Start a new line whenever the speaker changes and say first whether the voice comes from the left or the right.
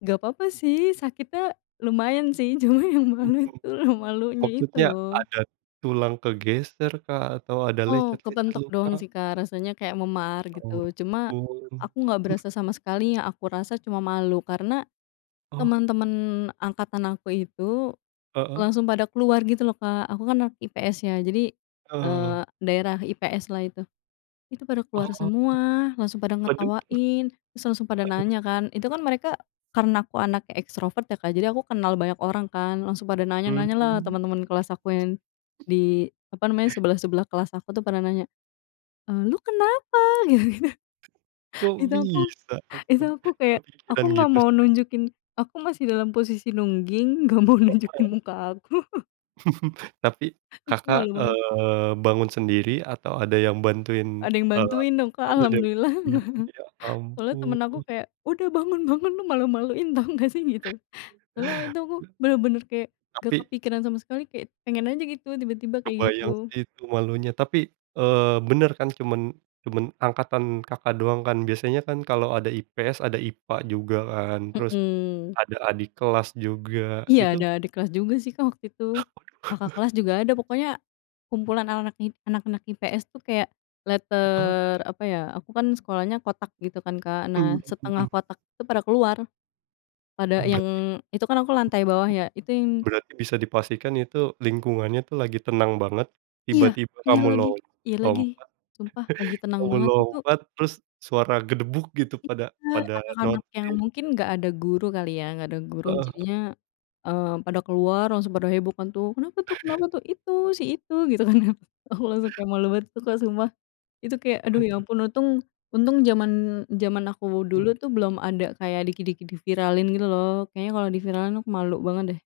left: Gapapa sih sakitnya lumayan sih, cuma yang malu
right: Mhm,
left: tuh malunya itu
right: maksudnya
left: loh.
right: ada tulang ke geser kah atau ada
left: Oh,
right: lecet-lecet
left: kepentok doang
right: luka?
left: sih, Kak, rasanya kayak memar gitu cuma
right: Oh.
left: aku nggak
right: [unintelligible]
left: berasa sama sekali, yang aku rasa cuma malu karena
right: Oh.
left: teman-teman angkatan aku itu
right: Heeh.
left: langsung pada keluar gitu loh, Kak. Aku kan anak IPS ya jadi,
right: Eee.
left: eee, daerah IPS lah itu, itu pada keluar
right: Oh,
left: semua langsung pada
right: waduh.
left: ngetawain terus langsung pada
right: Waduh.
left: nanya kan itu kan mereka karena aku anaknya ekstrovert ya, Kak, jadi aku kenal banyak orang kan langsung pada nanya-nanya lah
right: Mmm.
left: teman-teman kelas aku yang, di apa namanya sebelah-sebelah kelas aku tuh pada nanya, eee, "lo kenapa?" Gitu-gitu.
right: Kok
left: Itu aku
right: bisa
left: itu aku
right: [unintelligible]
left: kayak aku
right: kepikiran
left: nggak
right: gitu
left: mau
right: sih, Kak?
left: nunjukin aku masih dalam posisi nungging, gak mau nunjukin
right: [unintelligible]
left: muka aku.
right: Tapi, Kakak,
left: Malu banget.
right: eee, bangun sendiri atau ada yang bantuin?
left: Ada yang
right: Oh,
left: bantuin dong, Kak,
right: aman ya, Kak.
left: Alhamdulillah.
right: Ya
left: Soalnya temen aku
right: ampun.
left: kayak "udah bangun-bangun, lo malu-maluin tau gak sih?" Gitu. Setelah itu aku bener-bener kayak gak
right: Tapi
left: kepikiran sama sekali kayak pengen aja gitu tiba-tiba kayak
right: kebayang
left: gitu.
right: sih itu malunya. Tapi, eee, benar cuman cuman angkatan, Kakak, doang kan. Biasanya kalau ada IPS ada IPA juga kan, terus
left: Mhm.
right: ada adik kelas juga,
left: Iya
right: itu
left: ada adik kelas juga sih, Kak, waktu itu Kakak kelas juga ada pokoknya kumpulan anak-anak anak-anak IPS tuh kayak
right: Heeh.
left: letter, apa ya aku kan sekolahnya kotak gitu kan, Kak. Nah,
right: Mhm
left: setengah
right: mhm.
left: kotak itu pada keluar pada
right: Oh,
left: yang
right: berarti
left: itu kan aku lantai bawah ya itu yang
right: ...berarti bisa dipastikan itu lingkungannya tuh lagi tenang banget,
left: Iya
right: tiba-tiba
left: iya
right: kamu
left: lagi
right: lom
left: iya lagi,
right: lompat,
left: sumpah lagi tenang
right: kamu
left: banget itu.
right: lompat terus suara gedebuk gitu
left: Iya
right: pada pada
left: anak-anak yang
right: notice.
left: mungkin gak ada guru kali ya, gak ada guru
right: Heeh.
left: jadinya, eee, pada keluar, langsung pada heboh kan tuh, kenapa tuh kenapa tuh itu itu si itu gitu kan aku langsung kayak malu banget tuh, sumpah itu kayak aduh ya
right: Waduh.
left: ampun untung untung zaman zaman aku
right: Mhm.
left: dulu tuh belum ada kayak dikit-dikit di viralin gitu loh, kayaknya kalau di viralin aku malu banget deh.